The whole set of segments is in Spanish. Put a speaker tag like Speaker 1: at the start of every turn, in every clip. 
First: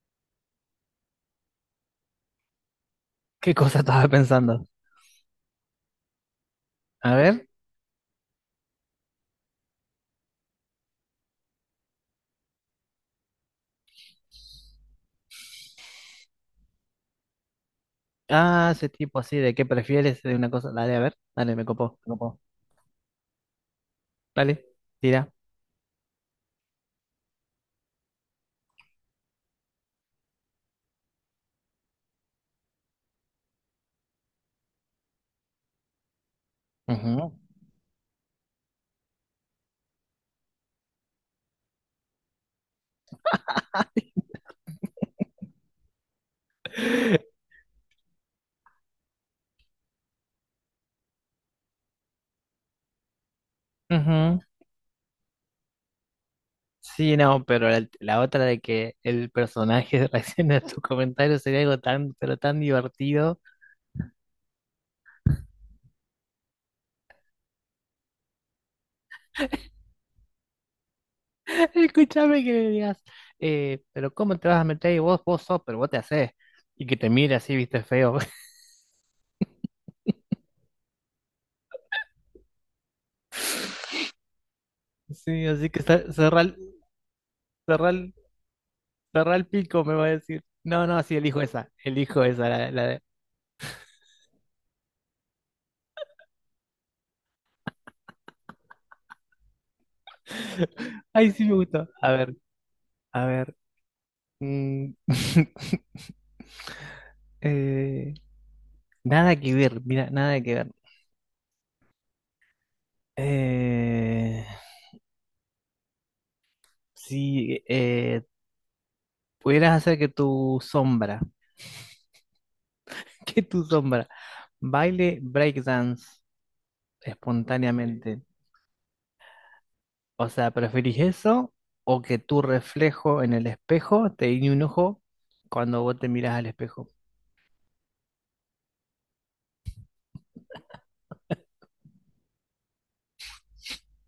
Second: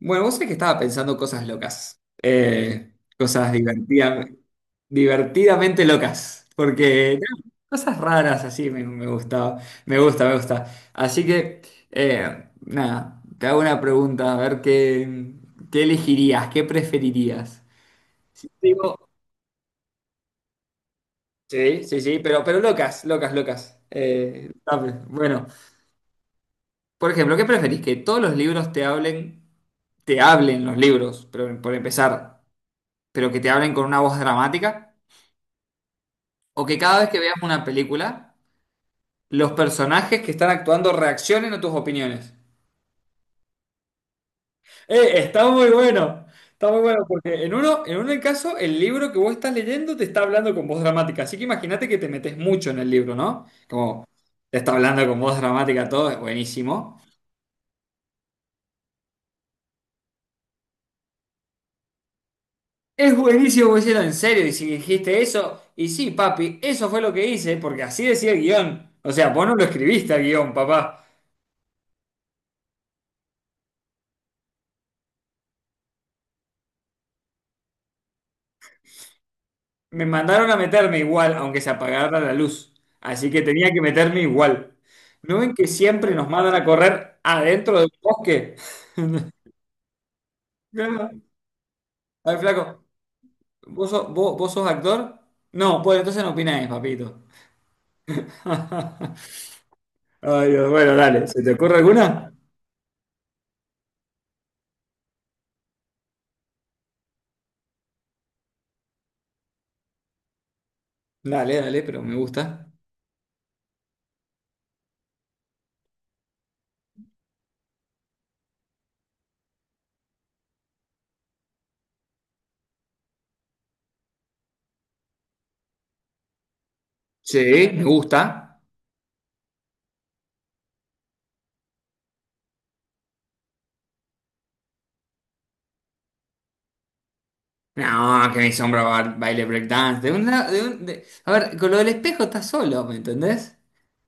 Speaker 1: Bueno, vos sabés que estaba pensando cosas locas, cosas
Speaker 2: ¿Qué cosa estaba pensando?
Speaker 1: divertidamente locas,
Speaker 2: A
Speaker 1: porque
Speaker 2: ver.
Speaker 1: no, cosas raras así me gustaba, me gusta. Así que, nada, te hago una pregunta, a ver qué elegirías, qué preferirías. Si
Speaker 2: Ah, ese
Speaker 1: digo-
Speaker 2: tipo así de qué prefieres de una cosa. Dale, a ver. Dale, me
Speaker 1: Sí,
Speaker 2: copó,
Speaker 1: sí,
Speaker 2: me
Speaker 1: sí,
Speaker 2: copó.
Speaker 1: pero locas, locas, locas.
Speaker 2: Dale,
Speaker 1: Dame.
Speaker 2: tira.
Speaker 1: Bueno, por ejemplo, ¿qué preferís? ¿Que todos los libros te hablen los libros, pero por empezar? Pero que te hablen con una voz dramática, o que cada vez que
Speaker 2: Ujú.
Speaker 1: veas una película, los personajes que están actuando reaccionen a tus opiniones. Eh, está muy bueno, está muy bueno, porque en uno, en un caso, el libro que vos estás leyendo te está hablando con voz dramática, así que imagínate que te metes mucho en el libro, ¿no? Como
Speaker 2: Ujú.
Speaker 1: te está hablando con voz dramática todo, es buenísimo.
Speaker 2: Sí, no, pero la otra de que el personaje reaccione a tus comentarios sería algo tan, pero tan
Speaker 1: Es
Speaker 2: divertido.
Speaker 1: buenísimo, vos decís, en serio, y si dijiste eso, y sí, papi, eso fue lo que hice, porque así decía el guión. O sea, vos no lo escribiste al guión, papá.
Speaker 2: Escúchame que le digas, pero ¿cómo te vas a meter? Y vos sos, pero vos te hacés. Y que te mire así, viste, feo.
Speaker 1: Me mandaron a meterme igual, aunque se apagara la luz. Así que tenía que meterme igual. ¿No
Speaker 2: Sí,
Speaker 1: ven que
Speaker 2: así que
Speaker 1: siempre nos
Speaker 2: cerrá
Speaker 1: mandan a correr adentro del
Speaker 2: cerrá el-
Speaker 1: bosque?
Speaker 2: el pico, me va a decir. No, no,
Speaker 1: Claro.
Speaker 2: sí, elijo
Speaker 1: A ver,
Speaker 2: esa,
Speaker 1: flaco, ¿vos sos actor? No, pues entonces no opináis, papito. Ay, Dios, bueno, dale.
Speaker 2: Ay,
Speaker 1: ¿Se
Speaker 2: sí
Speaker 1: te
Speaker 2: me
Speaker 1: ocurre
Speaker 2: gustó. A
Speaker 1: alguna?
Speaker 2: ver, a ver. Mm. eh, nada que ver, mira, nada que ver.
Speaker 1: Dale, dale, pero me gusta.
Speaker 2: Eh, si pudieras hacer que tu sombra, que tu sombra, baile breakdance
Speaker 1: Sí, me
Speaker 2: espontáneamente,
Speaker 1: gusta.
Speaker 2: o sea, ¿preferís eso o que tu reflejo en el espejo te guiñe un ojo cuando vos te mirás al espejo?
Speaker 1: No, que mi sombra un baile breakdance. De una, de un, de- A ver, con lo del espejo estás solo, ¿me entendés?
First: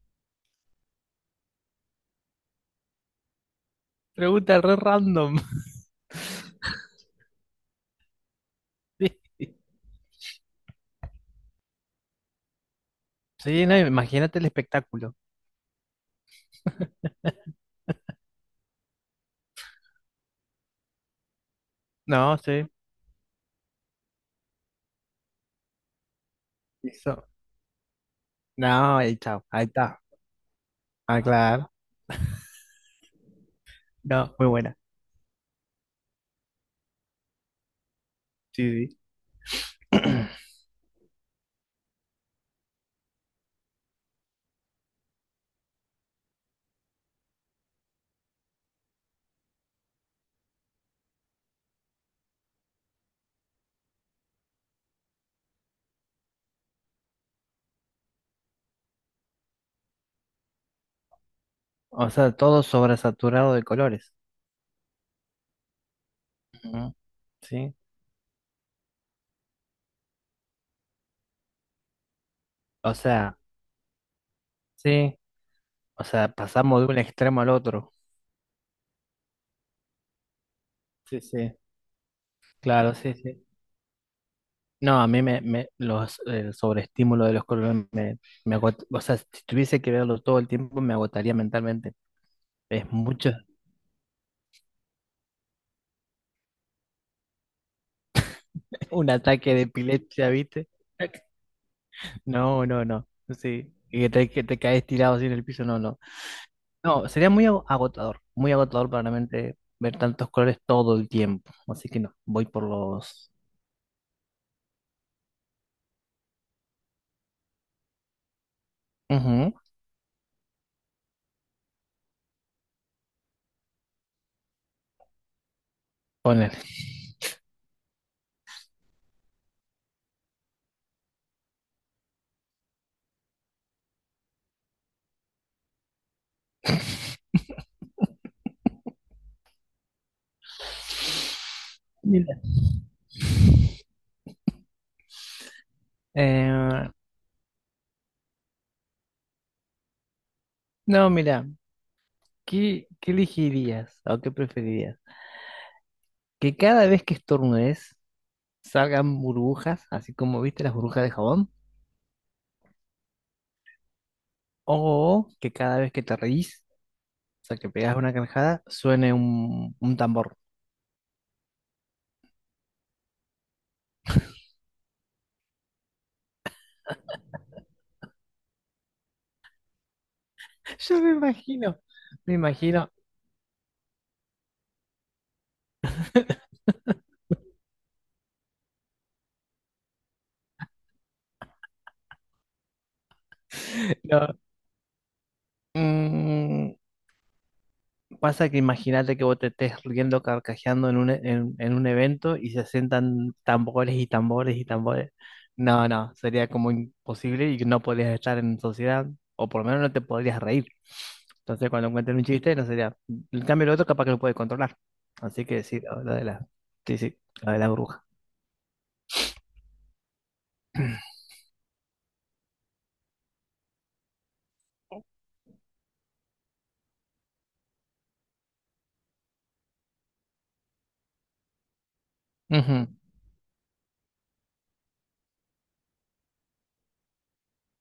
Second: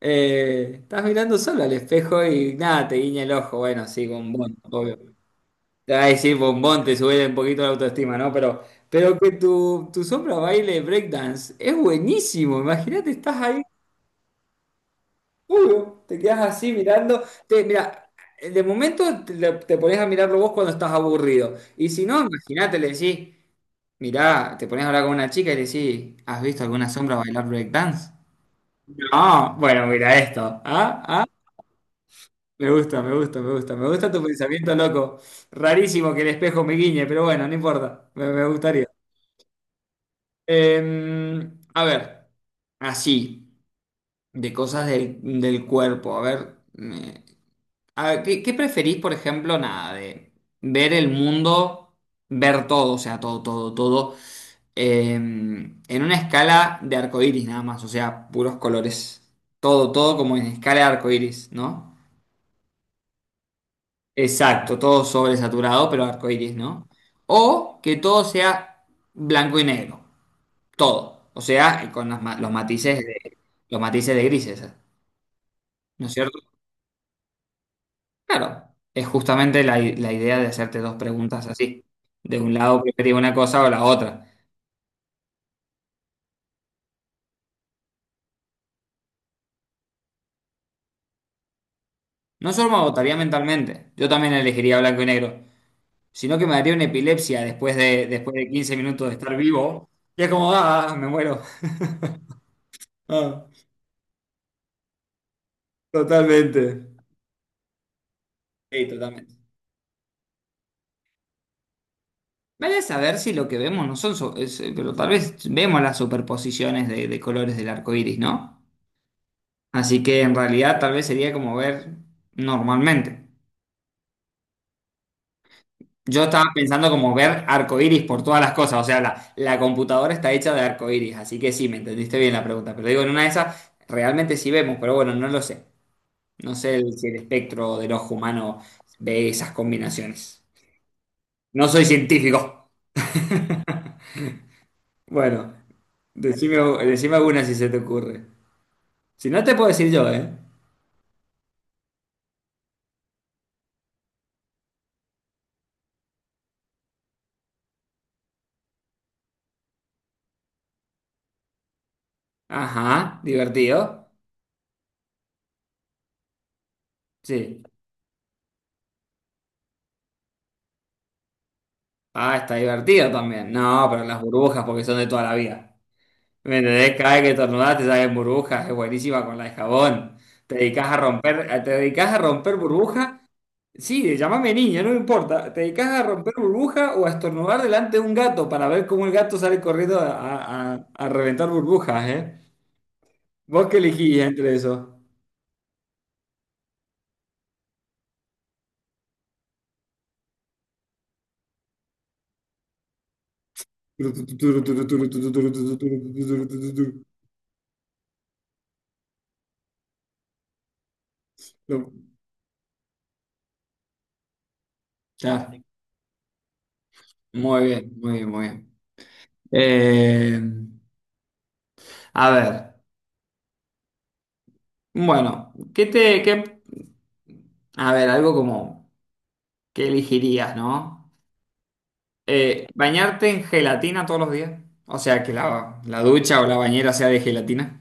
Speaker 1: Estás mirando solo al espejo y nada, te guiña el ojo. Bueno, sí, bombón,
Speaker 2: Pregunta re
Speaker 1: obvio.
Speaker 2: random.
Speaker 1: Te va a decir bombón, te sube un poquito la autoestima, ¿no? Pero que tu sombra baile breakdance es buenísimo. Imagínate, estás ahí,
Speaker 2: Sí, no, imagínate el espectáculo.
Speaker 1: puro, te quedas así mirando. Mira, de momento te pones a mirarlo vos cuando estás aburrido. Y si no,
Speaker 2: No, sí.
Speaker 1: imagínate, le decís. Mirá, te pones a hablar con una chica y le decís, ¿has visto alguna sombra
Speaker 2: Eso.
Speaker 1: bailar breakdance?
Speaker 2: No, ahí está,
Speaker 1: No,
Speaker 2: ahí
Speaker 1: bueno,
Speaker 2: está.
Speaker 1: mira esto. Ah,
Speaker 2: Ah,
Speaker 1: ah,
Speaker 2: claro.
Speaker 1: me gusta. Me gusta tu
Speaker 2: No, muy
Speaker 1: pensamiento
Speaker 2: buena.
Speaker 1: loco. Rarísimo que el espejo me guiñe, pero bueno, no importa. Me
Speaker 2: Sí,
Speaker 1: gustaría.
Speaker 2: sí.
Speaker 1: Eh, a ver, así, de cosas del cuerpo. A ver, a ver, ¿qué preferís, por ejemplo, nada, de ver el mundo, ver todo, o sea, todo, todo, todo? En una escala de arcoíris nada más, o sea, puros colores. Todo, todo como en escala de arcoíris, ¿no?
Speaker 2: O sea, todo sobresaturado de colores.
Speaker 1: Exacto, todo sobresaturado, pero arcoíris, ¿no?
Speaker 2: Ujú. Sí.
Speaker 1: O que todo sea blanco y negro, todo. O sea, con las los
Speaker 2: O
Speaker 1: matices
Speaker 2: sea,
Speaker 1: los matices de grises,
Speaker 2: sí. O
Speaker 1: ¿no es
Speaker 2: sea,
Speaker 1: cierto?
Speaker 2: pasamos de un extremo al otro.
Speaker 1: Claro, es justamente la idea de hacerte dos
Speaker 2: Sí,
Speaker 1: preguntas
Speaker 2: sí.
Speaker 1: así. De un lado
Speaker 2: Claro, sí,
Speaker 1: preferiría una
Speaker 2: sí.
Speaker 1: cosa o la otra.
Speaker 2: No, a mí el sobreestímulo de los colores me agota. O sea, si tuviese que verlo todo el tiempo, me agotaría mentalmente.
Speaker 1: No solo me
Speaker 2: Es
Speaker 1: agotaría
Speaker 2: mucho.
Speaker 1: mentalmente, yo también elegiría blanco y negro, sino que me daría una epilepsia después de 15 minutos
Speaker 2: Un
Speaker 1: de estar
Speaker 2: ataque de
Speaker 1: vivo. Y es
Speaker 2: epilepsia,
Speaker 1: como,
Speaker 2: ¿viste?
Speaker 1: ah, me muero.
Speaker 2: No, no, no.
Speaker 1: Ah,
Speaker 2: Sí. Y que te caes tirado así en el piso. No, no.
Speaker 1: totalmente.
Speaker 2: No, sería muy agotador, muy
Speaker 1: Sí,
Speaker 2: agotador para la
Speaker 1: totalmente.
Speaker 2: mente ver tantos colores todo el tiempo. Así que no, voy por
Speaker 1: Vale saber
Speaker 2: los...
Speaker 1: si lo que vemos no son, pero tal vez vemos las superposiciones de colores del arco iris, ¿no?
Speaker 2: Ujú,
Speaker 1: Así que en realidad tal vez sería como ver normalmente. Yo estaba
Speaker 2: ponele.
Speaker 1: pensando como ver arco iris por todas las cosas, o sea, la computadora está hecha de arco iris, así que sí, me entendiste bien la pregunta, pero digo, en una de esas realmente sí vemos, pero bueno, no lo sé. Si el espectro del ojo humano ve esas combinaciones. No soy
Speaker 2: Mira.
Speaker 1: científico. Bueno, decime,
Speaker 2: Eh,
Speaker 1: decime alguna si se te ocurre. Si no, te puedo decir yo, ¿eh?
Speaker 2: no, mira, qué elegirías o qué preferirías? ¿Que cada vez que estornudes salgan burbujas, así como viste las burbujas de jabón?
Speaker 1: Ajá, divertido.
Speaker 2: ¿O que cada vez que te reís, o sea,
Speaker 1: Sí.
Speaker 2: que pegas una carcajada, suene un tambor?
Speaker 1: Ah, está divertido también. No, pero las burbujas porque son de toda la vida. ¿Me entendés? Cada vez que estornudás te salen burbujas. Es buenísima con la de jabón.
Speaker 2: Yo me
Speaker 1: Te
Speaker 2: imagino,
Speaker 1: dedicás a
Speaker 2: me
Speaker 1: romper
Speaker 2: imagino.
Speaker 1: burbujas. Sí, llámame niña, no me importa. ¿Te dedicas a romper burbuja o a estornudar delante de un gato para ver cómo el gato sale corriendo a, a reventar burbujas, eh? ¿Vos qué elegís
Speaker 2: No.
Speaker 1: entre eso?
Speaker 2: Mm. Pasa que imagínate que vos te estés riendo, carcajeando en en un evento y se sientan tambores y
Speaker 1: No,
Speaker 2: tambores y tambores. No, no, sería como imposible y no podrías estar en sociedad, o por lo menos no te podrías reír. Entonces, cuando encuentren un chiste, no sería. En cambio, el otro capaz que lo puede controlar. Así
Speaker 1: ya,
Speaker 2: que sí, la lo de la. Sí, sí, lo de
Speaker 1: muy
Speaker 2: la
Speaker 1: bien,
Speaker 2: bruja.
Speaker 1: muy bien, muy bien. Eh, a ver, bueno, ¿qué te, qué, a ver, algo como, ¿qué elegirías, no?
Speaker 2: Ujú.
Speaker 1: ¿Bañarte en gelatina todos los días? O sea, que la ducha o la bañera sea de gelatina.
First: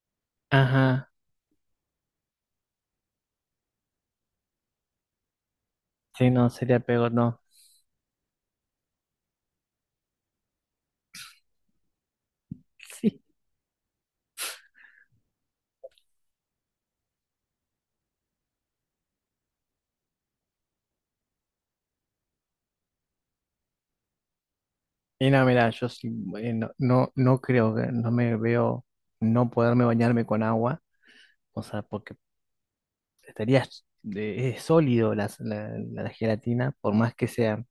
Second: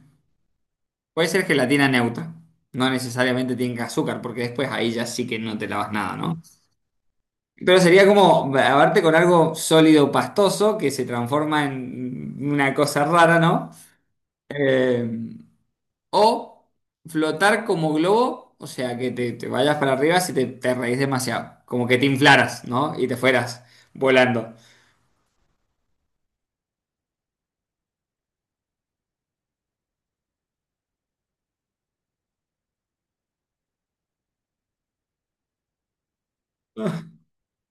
Speaker 2: Ajá.
Speaker 1: Puede ser gelatina neutra. No necesariamente tenga azúcar, porque después ahí ya sí que no te lavas nada,
Speaker 2: Sí,
Speaker 1: ¿no?
Speaker 2: no, sería peor, no.
Speaker 1: Pero sería como lavarte con algo sólido, pastoso, que se transforma en una cosa rara, ¿no? Eh, o flotar como globo, o sea, que te vayas para arriba si te reís demasiado. Como que te inflaras, ¿no? Y te fueras volando.
Speaker 2: Sí. Y no, mira, yo sí, no creo que no me veo no poderme bañarme con agua. O sea, porque estaría es sólido la gelatina, por más que sea.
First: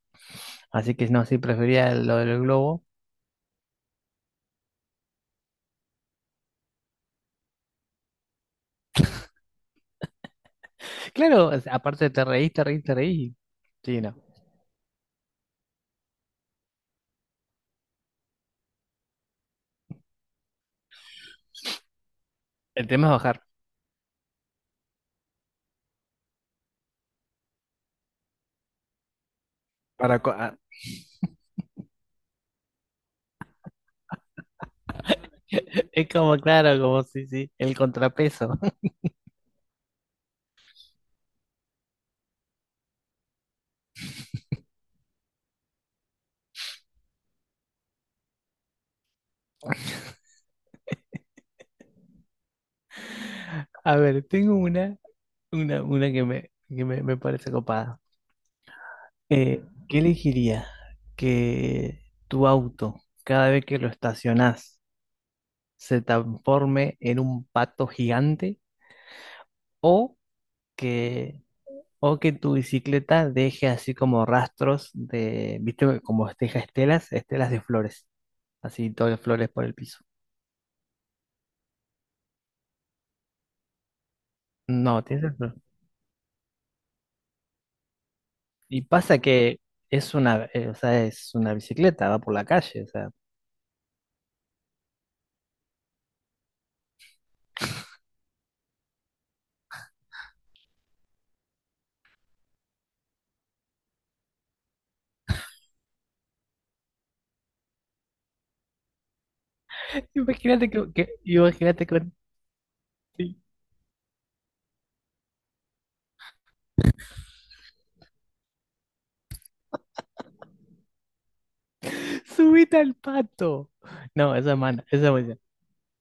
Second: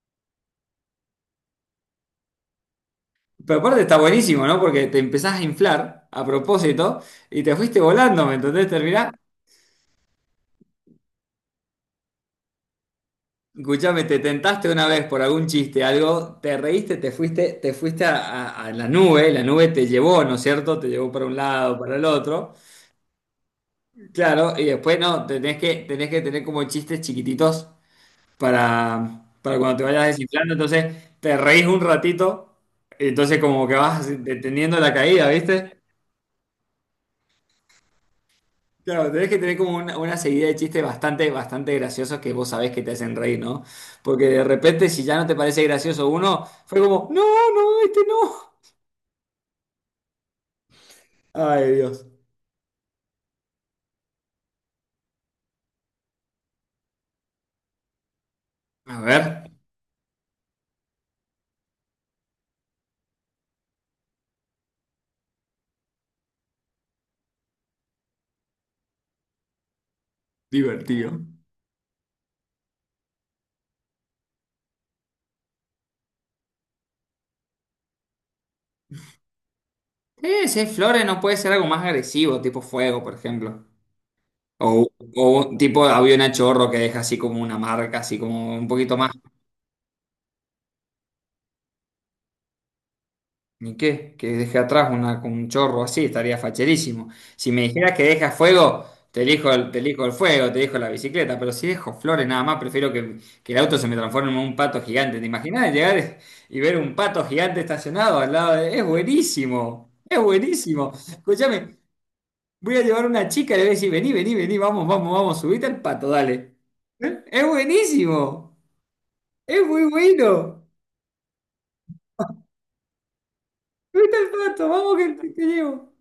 Speaker 2: Así que no, sí, prefería lo del globo.
Speaker 1: Pero aparte está buenísimo, ¿no? Porque te empezás a inflar a propósito y te fuiste volando, ¿me entendés? Terminás.
Speaker 2: Claro, aparte te reís, te reís, te reís. Sí,
Speaker 1: Escuchame,
Speaker 2: no.
Speaker 1: te tentaste una vez por algún chiste, algo, te reíste, te fuiste a, a la nube te llevó, ¿no es cierto? Te llevó para un lado, para el otro.
Speaker 2: El tema es bajar.
Speaker 1: Claro, y después no, tenés que tener como chistes chiquititos para cuando te vayas
Speaker 2: Para co-
Speaker 1: desinflando.
Speaker 2: ah,
Speaker 1: Entonces, te reís un ratito, y entonces como que vas deteniendo la caída, ¿viste?
Speaker 2: Es como, claro, como sí, sí, el contrapeso.
Speaker 1: Claro, tenés que tener como una seguida de chistes bastante graciosos que vos sabés que te hacen reír, ¿no? Porque de repente, si ya no te parece gracioso uno, fue como, no, no, este no. Ay, Dios.
Speaker 2: A ver, tengo una que me parece copada.
Speaker 1: A ver,
Speaker 2: Eh, ¿Qué elegiría? Que tu auto, cada vez que lo estacionás, se transforme en un pato gigante o
Speaker 1: divertido.
Speaker 2: que que tu bicicleta deje así como rastros de, viste, como deja estelas, estelas de flores, así todas las flores por el piso.
Speaker 1: Si es flores, no puede ser algo más agresivo, tipo fuego, por ejemplo. O,
Speaker 2: No, tienes
Speaker 1: o un
Speaker 2: razón.
Speaker 1: tipo de avión a chorro que deja así como una marca, así como un
Speaker 2: Y
Speaker 1: poquito más.
Speaker 2: pasa que es una, o sea, es una bicicleta, va por la calle, o sea.
Speaker 1: Ni qué, que deje atrás una, con un chorro así, estaría facherísimo. Si me dijeras que deja fuego, te elijo te elijo el fuego, te elijo la bicicleta, pero si dejo flores nada más, prefiero que el auto se me transforme en un pato gigante. ¿Te imaginas llegar y ver un pato gigante estacionado al lado de... Es buenísimo, es
Speaker 2: Imagínate
Speaker 1: buenísimo. Escúchame,
Speaker 2: imagínate que
Speaker 1: voy a llevar a una
Speaker 2: sí,
Speaker 1: chica y le voy a decir, vení, vení, vení, vamos, vamos, vamos, subite al pato, dale. ¿Eh? Es buenísimo, es muy bueno.
Speaker 2: subite al pato.
Speaker 1: Subite al
Speaker 2: No, esa es
Speaker 1: pato,
Speaker 2: mala,
Speaker 1: vamos
Speaker 2: esa es
Speaker 1: que
Speaker 2: buena.
Speaker 1: te llevo.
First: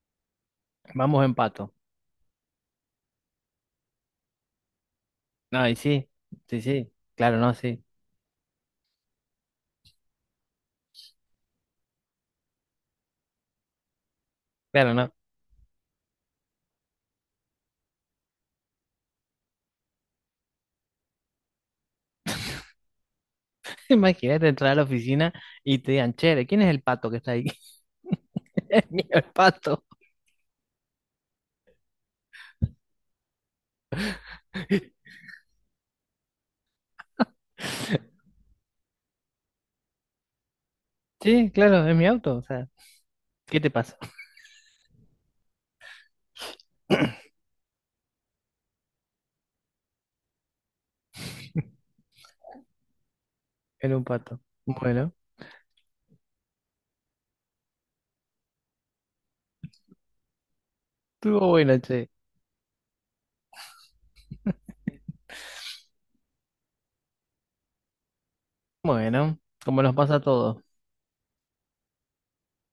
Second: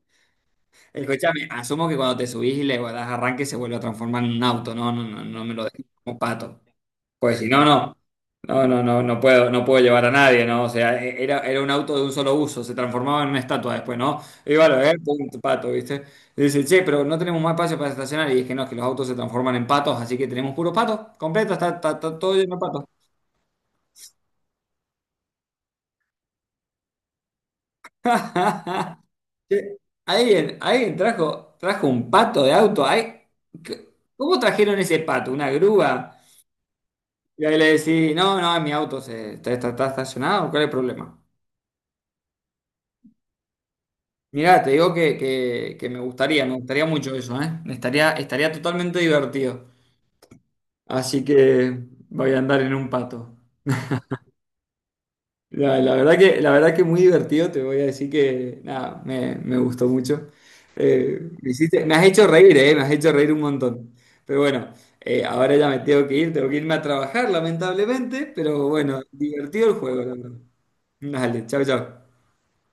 Speaker 2: Vamos en
Speaker 1: Escúchame,
Speaker 2: pato.
Speaker 1: asumo que cuando te subís y le das arranque se vuelve a transformar en un auto, no, no, no, no me lo
Speaker 2: No, y
Speaker 1: dejes
Speaker 2: sí,
Speaker 1: como pato.
Speaker 2: sí, sí, claro,
Speaker 1: Pues si
Speaker 2: no,
Speaker 1: no,
Speaker 2: sí,
Speaker 1: no, no, no, no, no puedo, no puedo llevar a nadie, ¿no? O sea, era un auto de un solo uso, se transformaba en una estatua después, ¿no? Iba a lo
Speaker 2: claro,
Speaker 1: ver,
Speaker 2: no.
Speaker 1: pum, pato, ¿viste? Y dice, che, pero no tenemos más espacio para estacionar. Y dije, no, es que los autos se transforman en patos, así que tenemos puros patos, completo, está todo lleno de patos.
Speaker 2: Imagínate entrar a la oficina y te digan, che, ¿quién es el pato que está ahí? Es mío el
Speaker 1: Che,
Speaker 2: pato.
Speaker 1: alguien, trajo un pato de auto, ¿ay? ¿qué- ¿Cómo trajeron ese pato? ¿Una grúa? Y ahí le decís, no, no, está estacionado, ¿cuál es el problema?
Speaker 2: Sí, claro, es mi auto. O sea, ¿qué te pasa?
Speaker 1: Mirá, te digo que me gustaría mucho eso, ¿eh? Estaría totalmente divertido. Así que voy a andar en un pato.
Speaker 2: Era un pato. Bueno,
Speaker 1: La verdad que muy divertido, te voy a decir que, nada, me gustó mucho.
Speaker 2: estuvo bueno,
Speaker 1: Me has
Speaker 2: che.
Speaker 1: hecho reír, ¿eh? Me has hecho reír un montón. Pero bueno, ahora ya me tengo que ir, tengo que irme a trabajar, lamentablemente, pero bueno,
Speaker 2: Bueno,
Speaker 1: divertido el
Speaker 2: como nos
Speaker 1: juego, la
Speaker 2: pasa a
Speaker 1: verdad.
Speaker 2: todos.
Speaker 1: Dale, chao, chao.